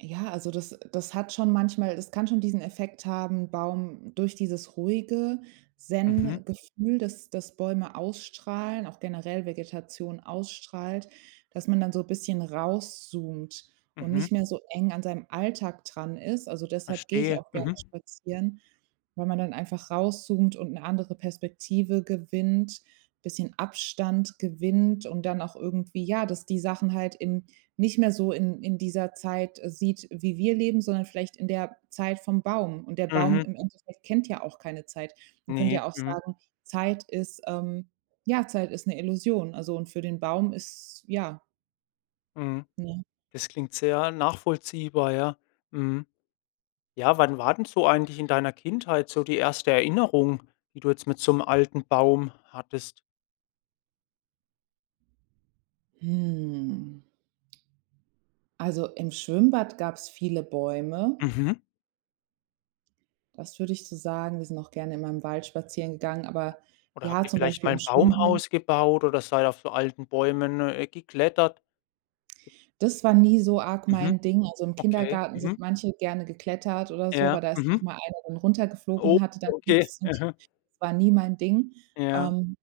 Ja, also das das hat schon manchmal das kann schon diesen Effekt haben Baum durch dieses ruhige Mhm. Zen-Gefühl, das das Bäume ausstrahlen, auch generell Vegetation ausstrahlt, dass man dann so bisschen rauszoomt und Mhm. nicht mehr so eng an seinem Alltag dran ist. Also, deshalb geh ich Verstehe. auch gerne Mhm. spazieren, weil man dann einfach rauszoomt und 'ne andere Perspektive gewinnt, bisschen Abstand gewinnt und dann auch irgendwie ja, dass die Sachen halt in nicht mehr so in in dieser Zeit sieht, wie wir leben, sondern vielleicht in der Zeit vom Baum. Und der Baum Mhm. im Endeffekt kennt ja auch keine Zeit. Man könnte Ne. ja auch Mhm. sagen, Zeit ist, ähm ja Zeit ist 'ne Illusion. Also, und für den Baum ist ja. Mhm. Ne? Das klingt sehr nachvollziehbar, ja. Mhm. Ja, wann war denn so eigentlich in deiner Kindheit so die erste Erinnerung, die du jetzt mit so 'nem alten Baum hattest? Hm. Also, im Schwimmbad gab's viele Bäume. Mhm. Das würde ich so sagen. Wir sind auch gerne in meinem Wald spazieren gegangen, aber Oder habt ja, ihr zum vielleicht Beispiel mal im Schwimmen. Baumhaus gebaut oder seid auf so alten Bäumen, äh, geklettert? Das war nie so arg Mhm. mein Ding. Also, im Okay. Kindergarten sind Mhm. manche gerne geklettert oder so, Ja. aber da ist auch Mhm. mal einer dann runtergeflogen Oh. und hatte dann Okay. Gips und so. Mhm. Das war nie mein Ding. Ja. Ähm,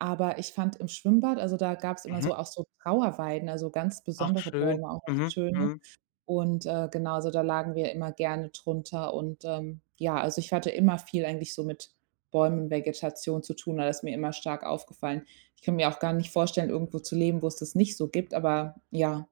aber ich fand im Schwimmbad, also da gab's immer Mhm. so auch so Trauerweiden, also ganz Ach, besondere schön. Bäume auch, Mhm. schöne. Mhm. Und äh, genau, also da lagen wir immer gerne drunter. Und, ähm, ja, also ich hatte immer viel eigentlich so mit Bäumen und Vegetation zu tun, also ist mir immer stark aufgefallen. Ich kann mir auch gar nicht vorstellen, irgendwo zu leben, wo es das nicht so gibt, aber ja.